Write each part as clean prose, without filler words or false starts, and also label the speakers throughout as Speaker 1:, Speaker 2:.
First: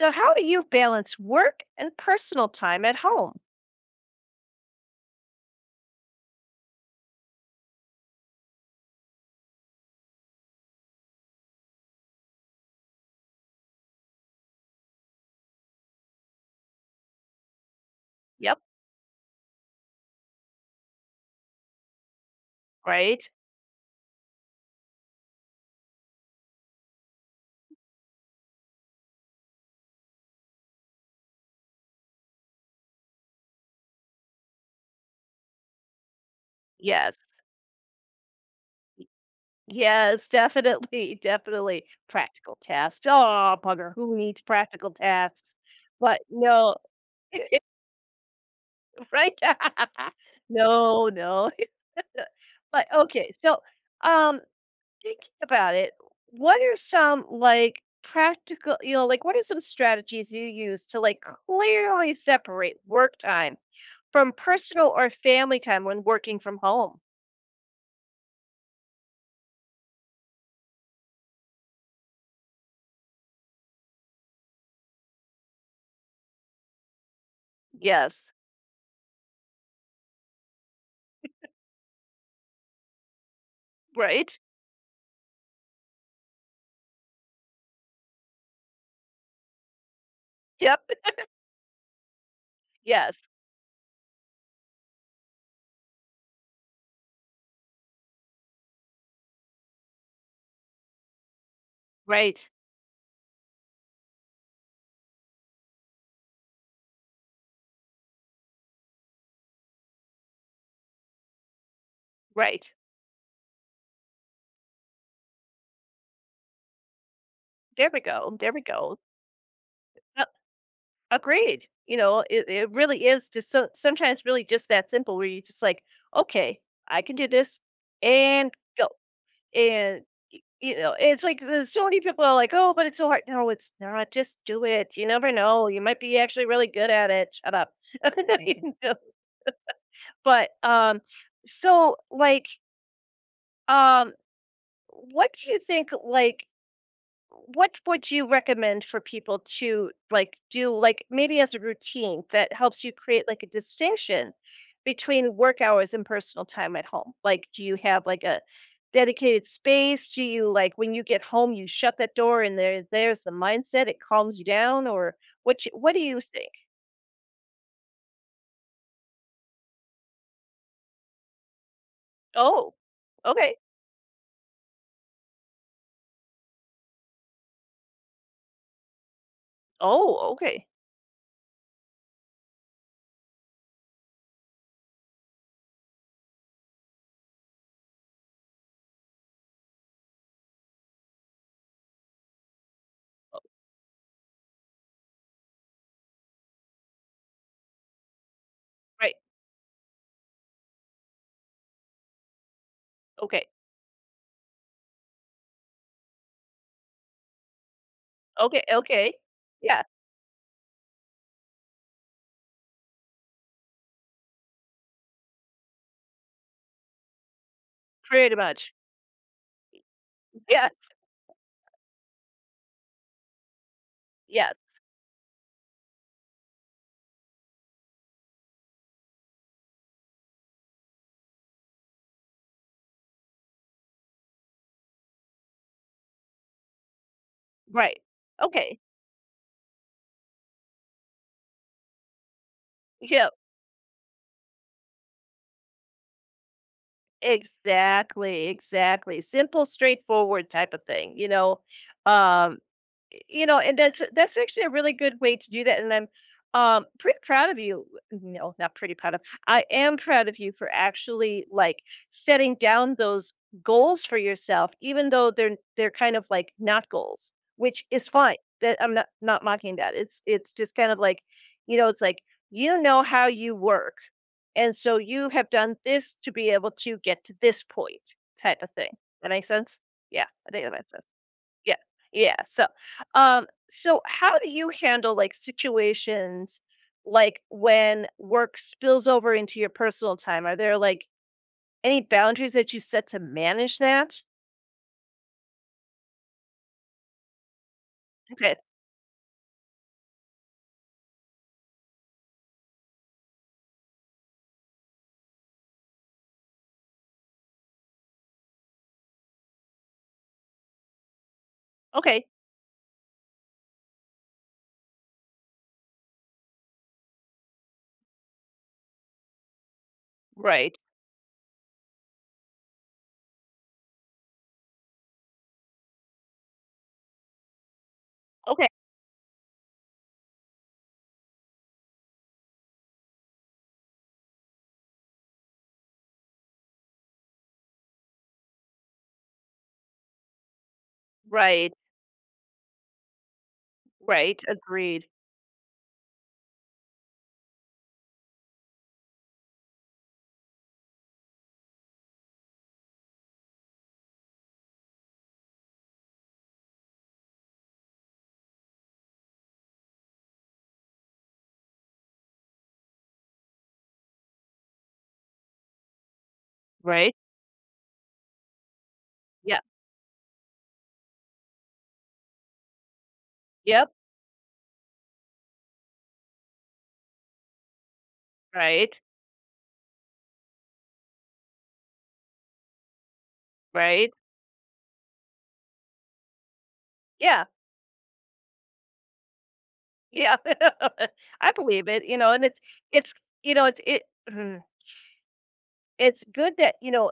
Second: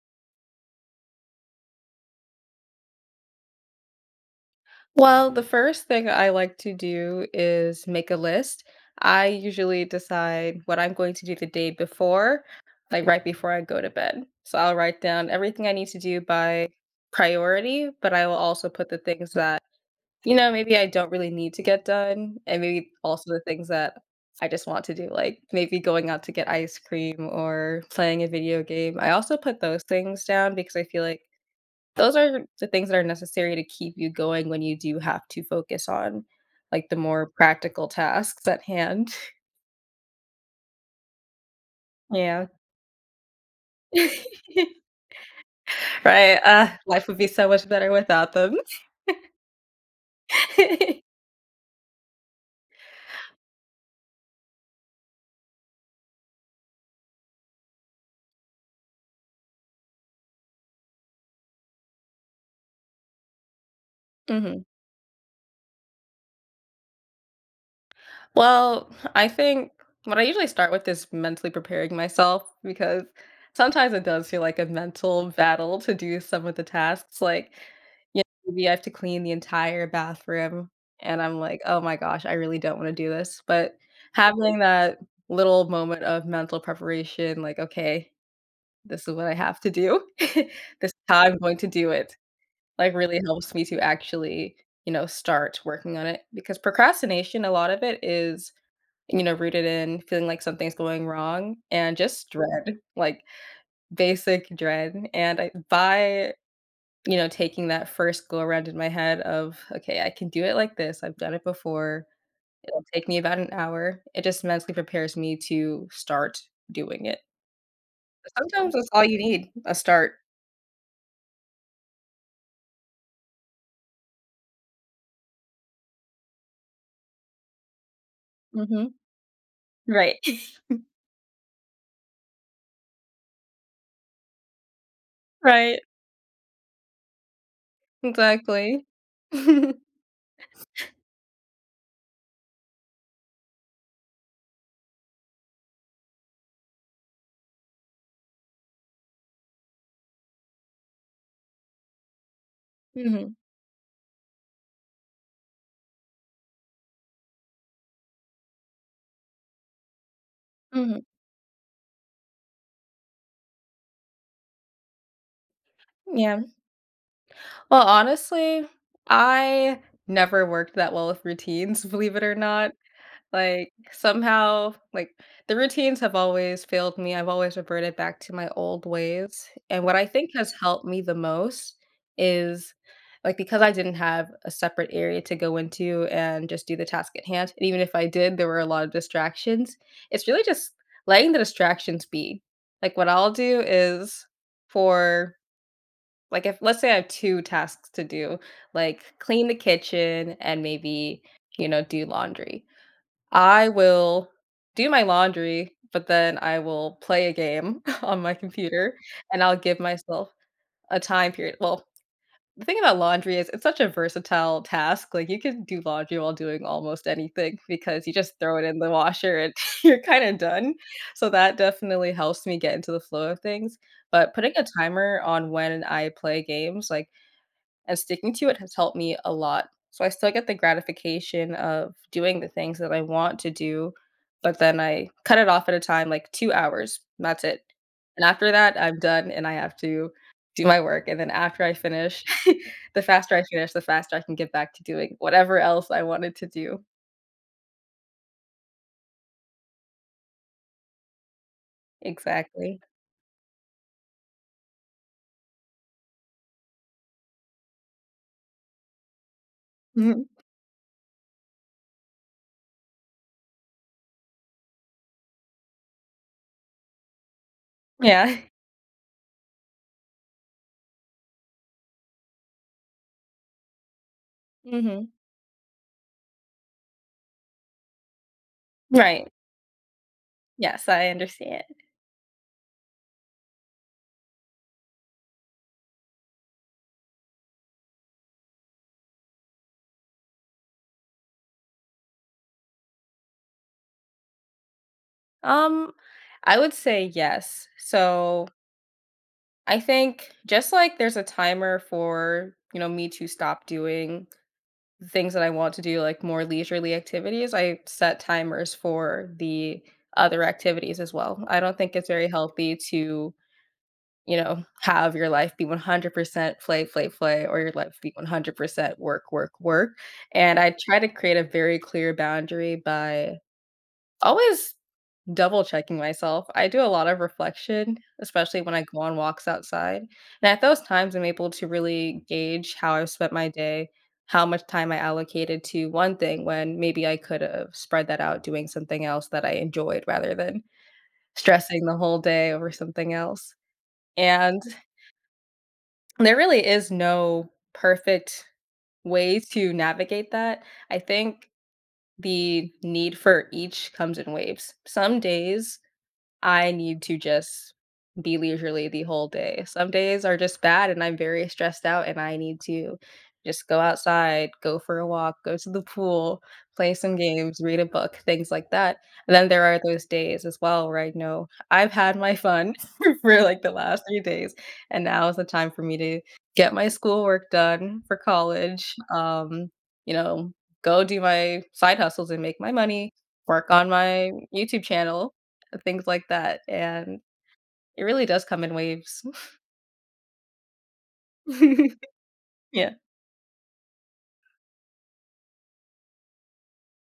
Speaker 1: So, how do you balance work and personal time at home?
Speaker 2: Well, the first thing I like to do is make a list. I usually decide what I'm going to do the day before, like right before I go to bed. So I'll write down everything I need to do by priority, but I will
Speaker 1: Yep,
Speaker 2: also put the things that, you know, maybe I don't really need to get done, and maybe
Speaker 1: right?
Speaker 2: also the things that I just want to do, like maybe going out to get ice cream or playing a video game. I also put those things down because I feel like those are the things that are necessary to keep you going when you do have to focus on, like, the
Speaker 1: Yes,
Speaker 2: more practical tasks at hand.
Speaker 1: yes, definitely, definitely.
Speaker 2: Yeah.
Speaker 1: Practical tasks. Oh, bugger, who needs practical tasks? But
Speaker 2: Right,
Speaker 1: no,
Speaker 2: life would be so much better without them.
Speaker 1: right? No, no. But okay, so um, thinking about it, what are some like practical, like what are some strategies you use to like clearly separate work time from
Speaker 2: Mhm.
Speaker 1: personal or family time when working from home?
Speaker 2: Well, I think what I usually start with is mentally preparing myself because sometimes it does feel like a mental battle to do some of the tasks. Like, you
Speaker 1: Yes.
Speaker 2: know, maybe I have to clean the entire bathroom, and I'm like, oh my gosh, I really don't want to do this. But
Speaker 1: Right.
Speaker 2: having that little moment of mental preparation, like, okay, this is what I have to do, this
Speaker 1: Yep.
Speaker 2: is how I'm going to do it, like, really
Speaker 1: Yes.
Speaker 2: helps me to actually, you know, start working on it because procrastination, a lot of it is you know, rooted in feeling like something's going wrong and just
Speaker 1: Right.
Speaker 2: dread, like basic dread. And I, by, you know, taking that first go around in my head of, okay, I can do it like this. I've done it before.
Speaker 1: Right.
Speaker 2: It'll take me about an hour. It just mentally prepares me to start doing it.
Speaker 1: There we go. There we
Speaker 2: Sometimes that's
Speaker 1: go.
Speaker 2: all you need, a start.
Speaker 1: Uh, agreed. You know, it really is just so sometimes really just that simple where you just like, okay, I can do this and go.
Speaker 2: Hmm.
Speaker 1: And
Speaker 2: Right.
Speaker 1: y- you know, it's like there's so many people are like, oh, but it's so hard. No, it's not. Just do it. You never know.
Speaker 2: Right.
Speaker 1: You might be actually really good at it. Shut up. You
Speaker 2: Exactly.
Speaker 1: know? But so like um, what do you think like what would you recommend for people to, like, do, like, maybe as a routine that helps you create,
Speaker 2: Hmm.
Speaker 1: like, a distinction between work hours and personal time at home? Like, do you have, like, a dedicated space? Do you, like, when
Speaker 2: Hmm.
Speaker 1: you get home, you shut that door and there's the mindset, it calms you down, or what you what do you
Speaker 2: Yeah.
Speaker 1: think?
Speaker 2: Well, honestly, I never worked that well with routines, believe it or not.
Speaker 1: Oh, okay.
Speaker 2: Like, somehow, like, the routines have always failed me. I've always reverted back to my old ways. And what I think
Speaker 1: Oh,
Speaker 2: has
Speaker 1: okay.
Speaker 2: helped me the most is like because I didn't have a separate area to go into and just do the task at hand. And even if I did, there were a lot of distractions. It's really just letting the distractions be. Like, what I'll do is for like, if let's say I have 2 tasks to do, like
Speaker 1: Right.
Speaker 2: clean the kitchen and maybe, you know, do laundry.
Speaker 1: Okay.
Speaker 2: I will do my laundry, but then I will play a game on my
Speaker 1: Okay,
Speaker 2: computer
Speaker 1: okay.
Speaker 2: and I'll give
Speaker 1: Yeah,
Speaker 2: myself a time period. Well, the thing about laundry is it's such a versatile task. Like, you can do laundry while doing almost anything because you
Speaker 1: pretty
Speaker 2: just throw it
Speaker 1: much.
Speaker 2: in the washer and you're kinda
Speaker 1: Yeah,
Speaker 2: done. So that definitely helps me get into the flow of things. But
Speaker 1: yeah,
Speaker 2: putting a timer on when I play games, like, and sticking to it has helped me a lot. So I still get the gratification of doing the things that I want to do, but then I cut it off at a time, like 2 hours, and that's it.
Speaker 1: right.
Speaker 2: And after that,
Speaker 1: Okay.
Speaker 2: I'm done and I have to do my work, and then after I finish, the
Speaker 1: Yeah.
Speaker 2: faster I finish, the faster I can get back to doing whatever else I wanted to do.
Speaker 1: Exactly, exactly. Simple, straightforward type of thing, you know? Um,
Speaker 2: Exactly.
Speaker 1: you know, and that's actually a really good way to do that, and I'm pretty proud of you. No, not pretty proud of. I am proud
Speaker 2: Mhm.
Speaker 1: of you for actually like setting down those goals for yourself, even though they're kind of like not goals, which is fine.
Speaker 2: Yeah.
Speaker 1: That I'm not not mocking that. It's just kind of like, you know, it's like you know how you work, and so
Speaker 2: Mhm.
Speaker 1: you have done this to be able to get to this point, type of thing. That
Speaker 2: Right.
Speaker 1: makes sense. Yeah, I think that
Speaker 2: Yes,
Speaker 1: makes sense.
Speaker 2: I understand.
Speaker 1: Yeah. Yeah. So, so how do you handle like situations like when work spills over into your personal time? Are there like any boundaries that you set to manage that?
Speaker 2: Um, I would say yes. So
Speaker 1: Okay.
Speaker 2: I think just like there's a timer for, you know, me to stop doing the things that I want to do, like more leisurely activities, I set timers for the other activities as well. I don't think it's
Speaker 1: Okay.
Speaker 2: very healthy to, you know, have your life be 100% play, play, play, or your life be 100% work, work, work. And I
Speaker 1: Right.
Speaker 2: try to create a very clear boundary by always double checking myself. I do a lot of reflection, especially
Speaker 1: Okay.
Speaker 2: when I go on walks outside. And at those times, I'm able to really gauge how I've spent my day, how much time I allocated to one thing when maybe I could have spread that out doing something else that I enjoyed rather than
Speaker 1: Right.
Speaker 2: stressing the whole day over something else.
Speaker 1: Right.
Speaker 2: And
Speaker 1: Agreed.
Speaker 2: there really is no perfect way to navigate that. I think the need for each comes in waves. Some days, I need to just be leisurely the whole day. Some days are just bad and I'm very stressed out and I need to just go outside, go for a walk, go to the pool, play
Speaker 1: Right.
Speaker 2: some games, read a book, things like that. And then
Speaker 1: Yeah.
Speaker 2: there are those days as well where I know I've had my fun for like the
Speaker 1: Yep.
Speaker 2: last 3 days. And now is the time for me to get my schoolwork done for college.
Speaker 1: Right.
Speaker 2: You know, go do my side hustles and make my money, work on
Speaker 1: Right.
Speaker 2: my YouTube channel things like that, and
Speaker 1: Yeah.
Speaker 2: it really does come in waves.
Speaker 1: Yeah. I believe it. You know, and it's
Speaker 2: Yeah.
Speaker 1: it's you know, it's it It's good that, you know,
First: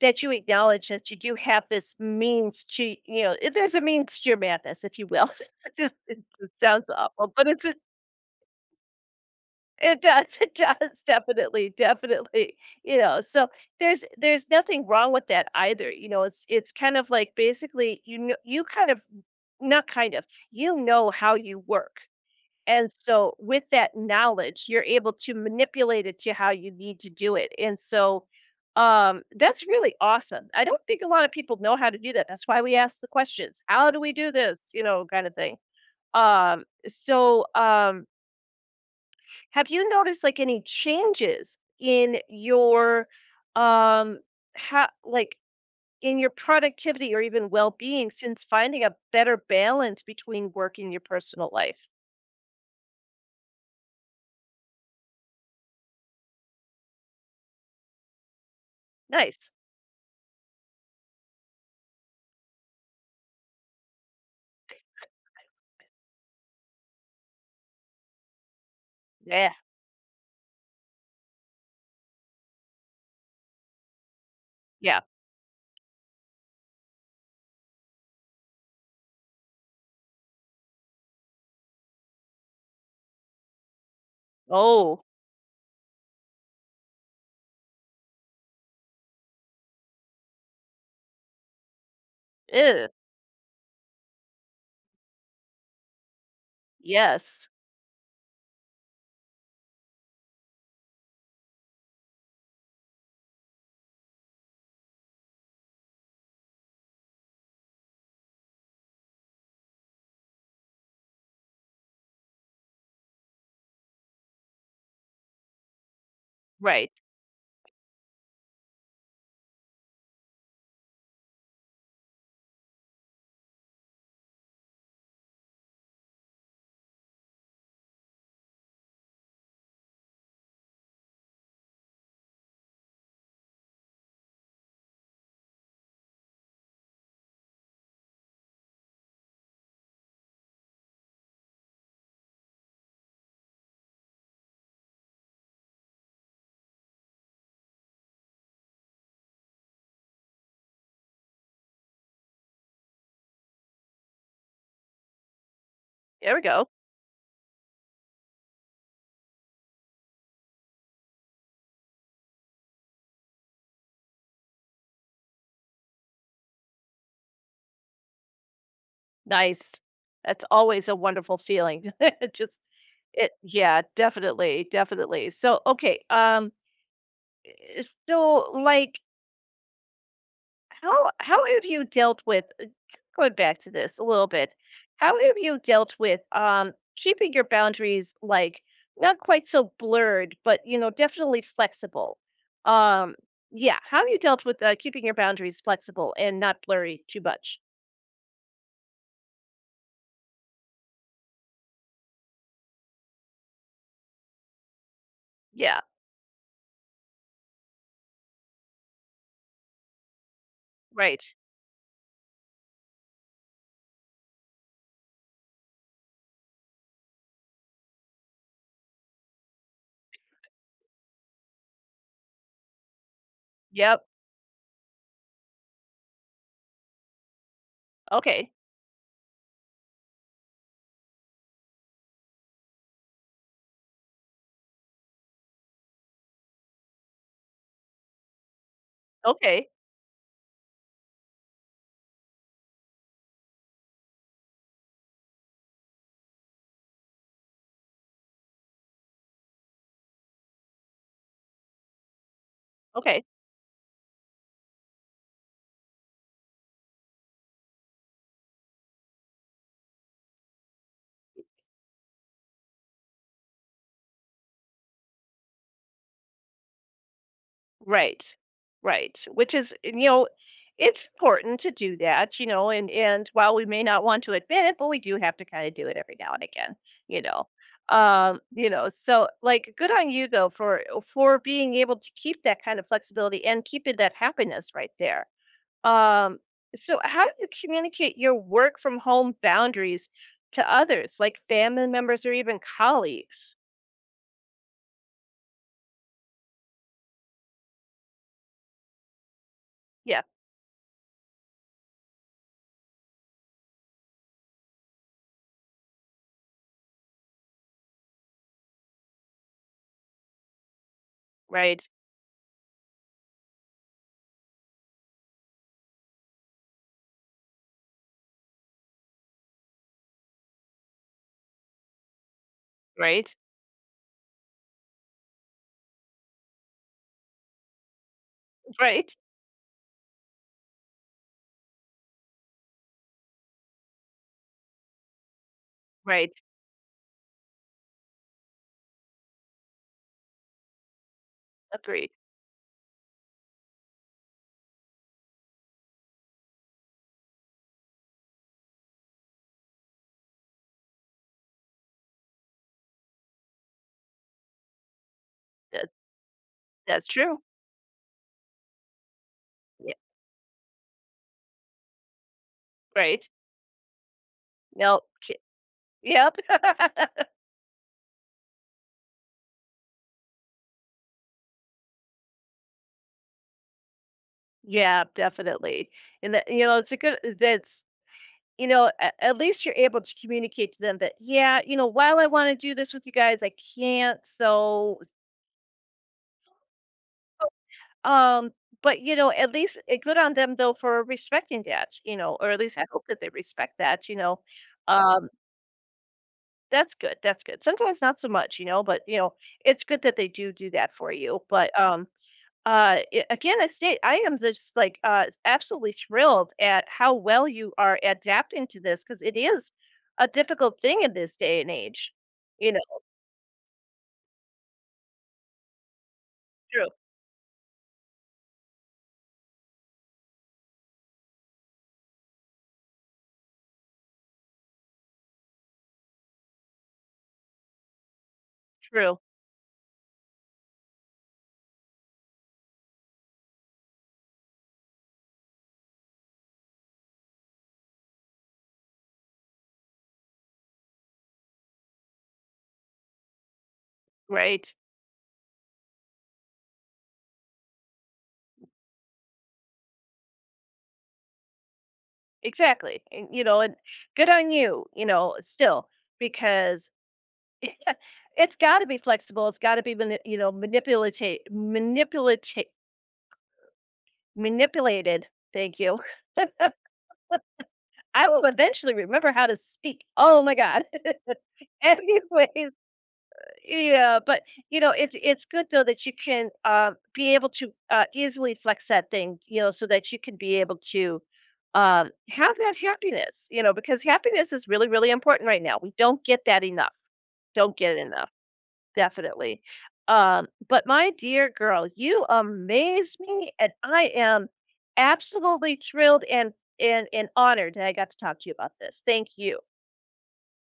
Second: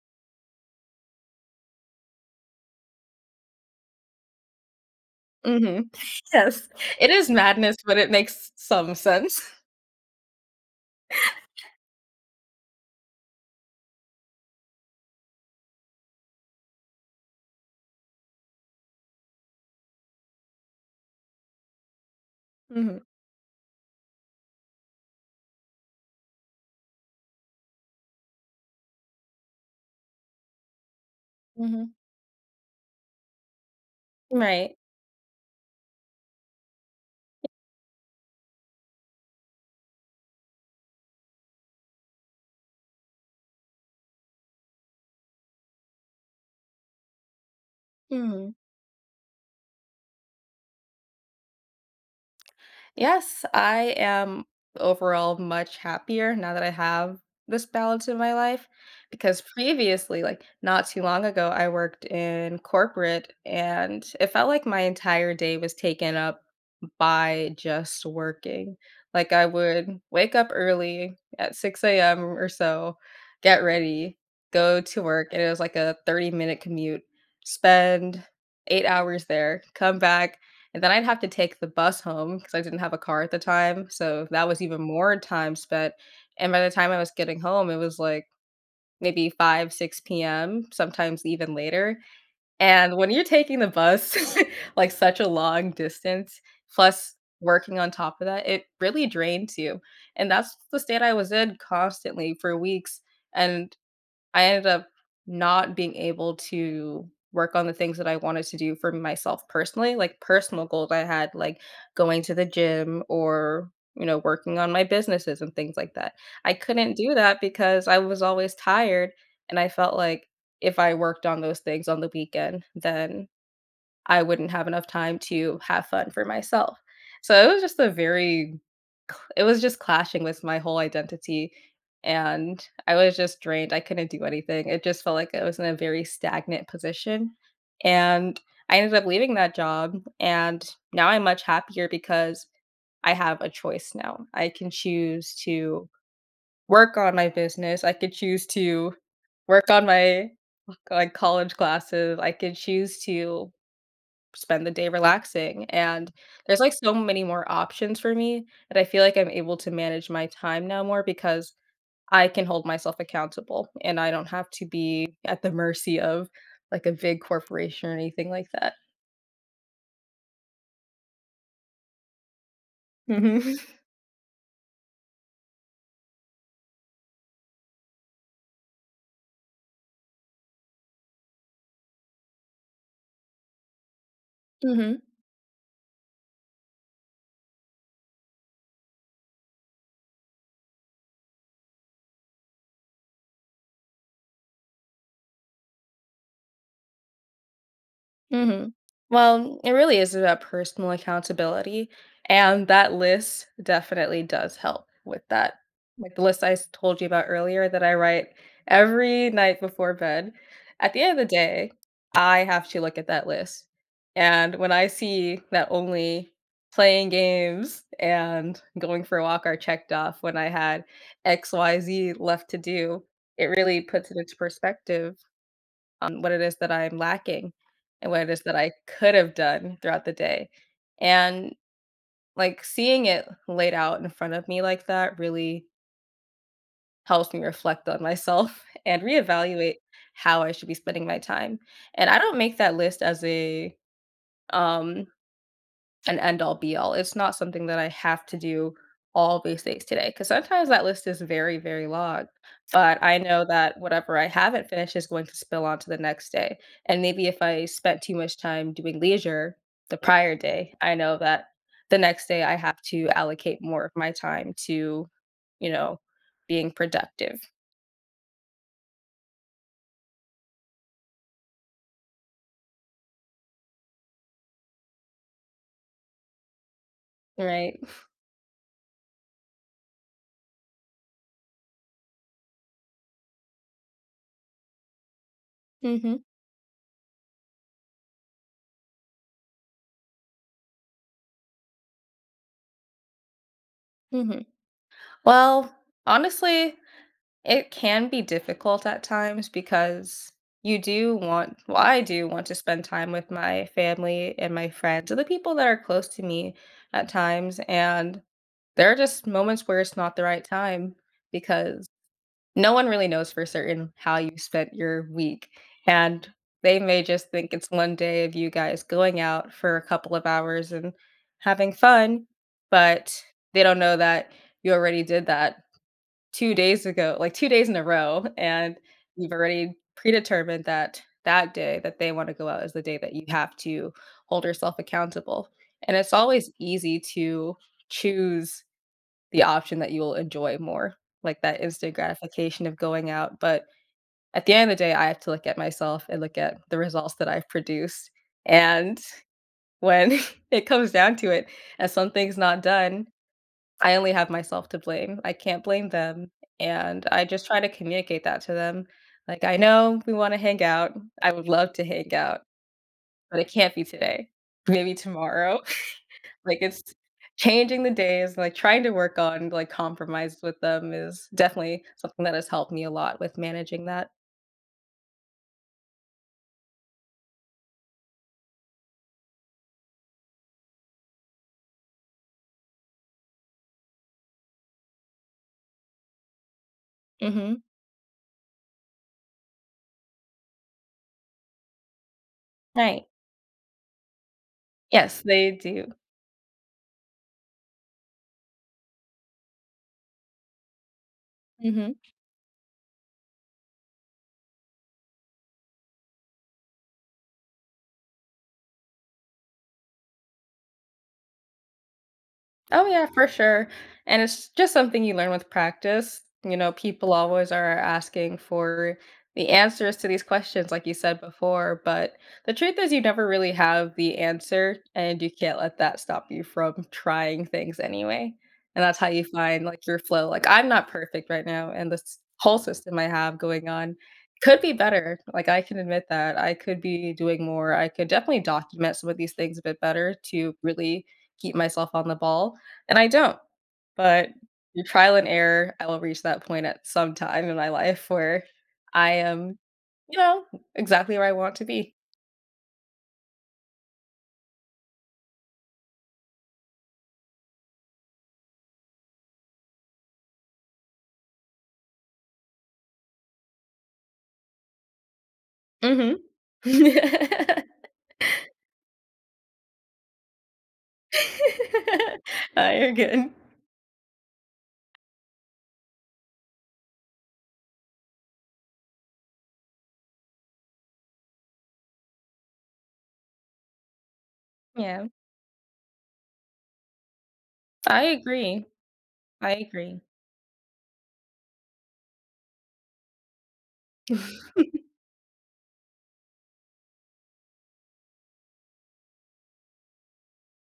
Speaker 1: that you acknowledge that you do have this means to you know, there's a means to your madness, if you will. It
Speaker 2: Mhm.
Speaker 1: just it
Speaker 2: Yes.
Speaker 1: sounds
Speaker 2: It is
Speaker 1: awful, but it's a
Speaker 2: madness, but it makes some sense.
Speaker 1: it does, it does, definitely, definitely, you know, so there's nothing wrong with that either, you know, it's kind of like basically, you know you kind of not kind of, you know how you work. And
Speaker 2: Mhm.
Speaker 1: so with that knowledge, you're able to manipulate it to how you need to do it. And so that's really awesome. I don't think a lot of people know how
Speaker 2: Mhm.
Speaker 1: to do that. That's why we ask the questions. How do we do this?
Speaker 2: Right.
Speaker 1: You know, kind of thing. Um so um have you noticed like any changes in your um how like in your productivity or even well-being since
Speaker 2: Mhm.
Speaker 1: finding a better balance between work and your personal life?
Speaker 2: Yes, I am overall much happier now that I have this balance in my life because
Speaker 1: Nice.
Speaker 2: previously, like, not too long ago, I worked in corporate, and it felt like my entire day was taken up by just working. Like, I
Speaker 1: Yeah.
Speaker 2: would wake up early at 6 AM or so, get ready, go
Speaker 1: Yeah.
Speaker 2: to work, and it was like a 30-minute commute, spend 8 hours there, come back, and then I'd have to take the bus home because I didn't have a car at the time, so that was even
Speaker 1: Oh.
Speaker 2: more time spent, and by the time I was getting home, it was, like, maybe 5, 6 PM, sometimes even later,
Speaker 1: Ew,
Speaker 2: and when you're taking the bus, like, such a long distance, plus
Speaker 1: yes,
Speaker 2: working on top of that, it really drains you, and that's the state I was in constantly for weeks, and I ended up not being able to work on the things that I wanted to do for myself personally, like personal goals I had, like going to the gym or, you know, working on my businesses and things like that. I
Speaker 1: right.
Speaker 2: couldn't do that because I was always tired. And I felt like if I worked on those things on the weekend, then I wouldn't have enough time to have fun for myself. So it was just a very it was just clashing with my whole identity, and I was just drained, I couldn't do anything. It just felt like I was in a very stagnant position, and I ended up leaving that job, and now I'm much happier because I have a choice now. I can choose to work on my business, I could choose to work on my, like, college classes, I could choose to spend the day relaxing, and
Speaker 1: There we
Speaker 2: there's,
Speaker 1: go.
Speaker 2: like, so many more options for me that I feel like I'm able to manage my time now more because I can hold myself accountable, and I don't have to be at the mercy of, like, a big corporation or anything like that.
Speaker 1: Nice. That's always a wonderful feeling. It Just it
Speaker 2: Mhm.
Speaker 1: yeah, definitely, definitely. So, okay, eh, so, like, how have you dealt with going back to this a little bit, how have you dealt with, keeping your boundaries, like, not quite so blurred, but, you know, definitely flexible? Um, yeah, how have you dealt with, keeping your boundaries flexible and not blurry too much?
Speaker 2: Hmm. Well, it really is about personal accountability. And that list definitely does help with that.
Speaker 1: Yeah.
Speaker 2: Like the list I told you about earlier that I write every night before bed. At the end
Speaker 1: Right.
Speaker 2: of the day, I have to look at that list. And when I see that only playing games and going for a walk are checked off when I had XYZ left to do, it really
Speaker 1: Yep.
Speaker 2: puts it into perspective on what it is that I'm lacking and what it is
Speaker 1: Okay.
Speaker 2: that I could have done throughout the day. And like seeing it laid out in front of me like that really helps me reflect on myself and
Speaker 1: Okay.
Speaker 2: reevaluate how I should be spending my time. And I don't make that list as a um an end all be all. It's not something that I have to do all these things today because sometimes that list is very, very long. But I
Speaker 1: Okay.
Speaker 2: know that whatever I haven't finished is going to spill onto the next day. And maybe if I spent too much time doing leisure the prior day, I know that the next day I have to allocate more of my time to, you know, being productive.
Speaker 1: Right. Right. Which is, you know, it's important to do that, you know, and while we may not want to admit it, but we do have to kind of do it every now and again, you know.
Speaker 2: Right.
Speaker 1: You know, so like good on you though for being able to keep that kind of flexibility and keeping that happiness right there.
Speaker 2: Hmm.
Speaker 1: Um, so how do you communicate your work from home boundaries to others, like family members or even colleagues?
Speaker 2: Hmm. Well, honestly, it can be difficult at times
Speaker 1: Yeah,
Speaker 2: because you do want well, I do want to spend time with my family and my friends and the people that are close to me at times. And there are just moments where it's not the right time
Speaker 1: right.
Speaker 2: because no one really knows for certain how you spent your week. And they may just think it's one day of you guys going out for a couple of hours and having fun, but
Speaker 1: Right,
Speaker 2: they don't know that you already did that 2 days ago like, 2 days in a row, and
Speaker 1: right,
Speaker 2: you've already predetermined that that day that they wanna go out is the day that you have to hold yourself accountable, and it's
Speaker 1: right,
Speaker 2: always easy to choose the option that you'll enjoy more, like that instant
Speaker 1: agreed.
Speaker 2: gratification of going out, but at the end of the day, I have to look at myself and look at the results that I've produced, and when it comes down to it, and something's not done, I only have myself to blame. I can't blame
Speaker 1: That
Speaker 2: them, and
Speaker 1: that's
Speaker 2: I
Speaker 1: true.
Speaker 2: just try to communicate that to them. Like, "I
Speaker 1: Yeah,
Speaker 2: know we wanna hang out. I would love to hang out,
Speaker 1: right.
Speaker 2: but it can't be today. Maybe
Speaker 1: No, ki
Speaker 2: tomorrow."
Speaker 1: yep.
Speaker 2: Like, it's changing the days, like, trying to work on, like, compromise with them is definitely something that has helped me a lot with managing that.
Speaker 1: Yeah, definitely, and that you know, it's a good that's you know, a at least you're able to communicate to them that, "Yeah, you know, while I wanna do this with you guys, I can't, so,
Speaker 2: Mhm.
Speaker 1: um" but, you know, at least good on them, though, for respecting that, you know, or at least I hope
Speaker 2: Right.
Speaker 1: that they respect that, you know,
Speaker 2: Yes,
Speaker 1: um
Speaker 2: they do.
Speaker 1: that's good, that's good. Sometimes not so much, you know, but, you know, it's good that they do do that for you, but,
Speaker 2: Mhm.
Speaker 1: I again, I state I am just, like, absolutely thrilled at how well you are adapting to this because it is a difficult thing in this day and age, you know?
Speaker 2: Oh, yeah, for sure. And it's just something you learn with practice. You know,
Speaker 1: True,
Speaker 2: people always are asking for the answers to these questions, like you said before. But the truth is, you never really have the answer, and you can't let that stop you from trying things anyway. And that's how
Speaker 1: true,
Speaker 2: you find like your flow. Like, I'm not perfect right now, and this whole system I have going on could be better. Like, I can admit that I could be doing more. I could definitely document some of these things a bit better to really keep myself on the ball and I don't, but
Speaker 1: right,
Speaker 2: through trial and error, I will reach that point at some time in my life where I am, you know, exactly where I want to be.
Speaker 1: exactly, and, you know, and good on you, you know, still, because it's gotta be flexible, it's gotta be mani you know, manipulata manipulata manipulated, thank you.
Speaker 2: Mhm.
Speaker 1: I will eventually remember how to speak. Oh my god. Anyways,
Speaker 2: You're good.
Speaker 1: yeah, but you know, it's good though that you can be able to easily flex that thing, you know, so that you can be able to have that happiness, you know, because happiness is really,
Speaker 2: Yeah,
Speaker 1: really important right now. We don't get that enough. Don't get it
Speaker 2: I
Speaker 1: enough,
Speaker 2: agree, I
Speaker 1: definitely.
Speaker 2: agree.
Speaker 1: But my dear girl, you amaze me, and I am absolutely thrilled and and honored that I got to talk to you about this. Thank you.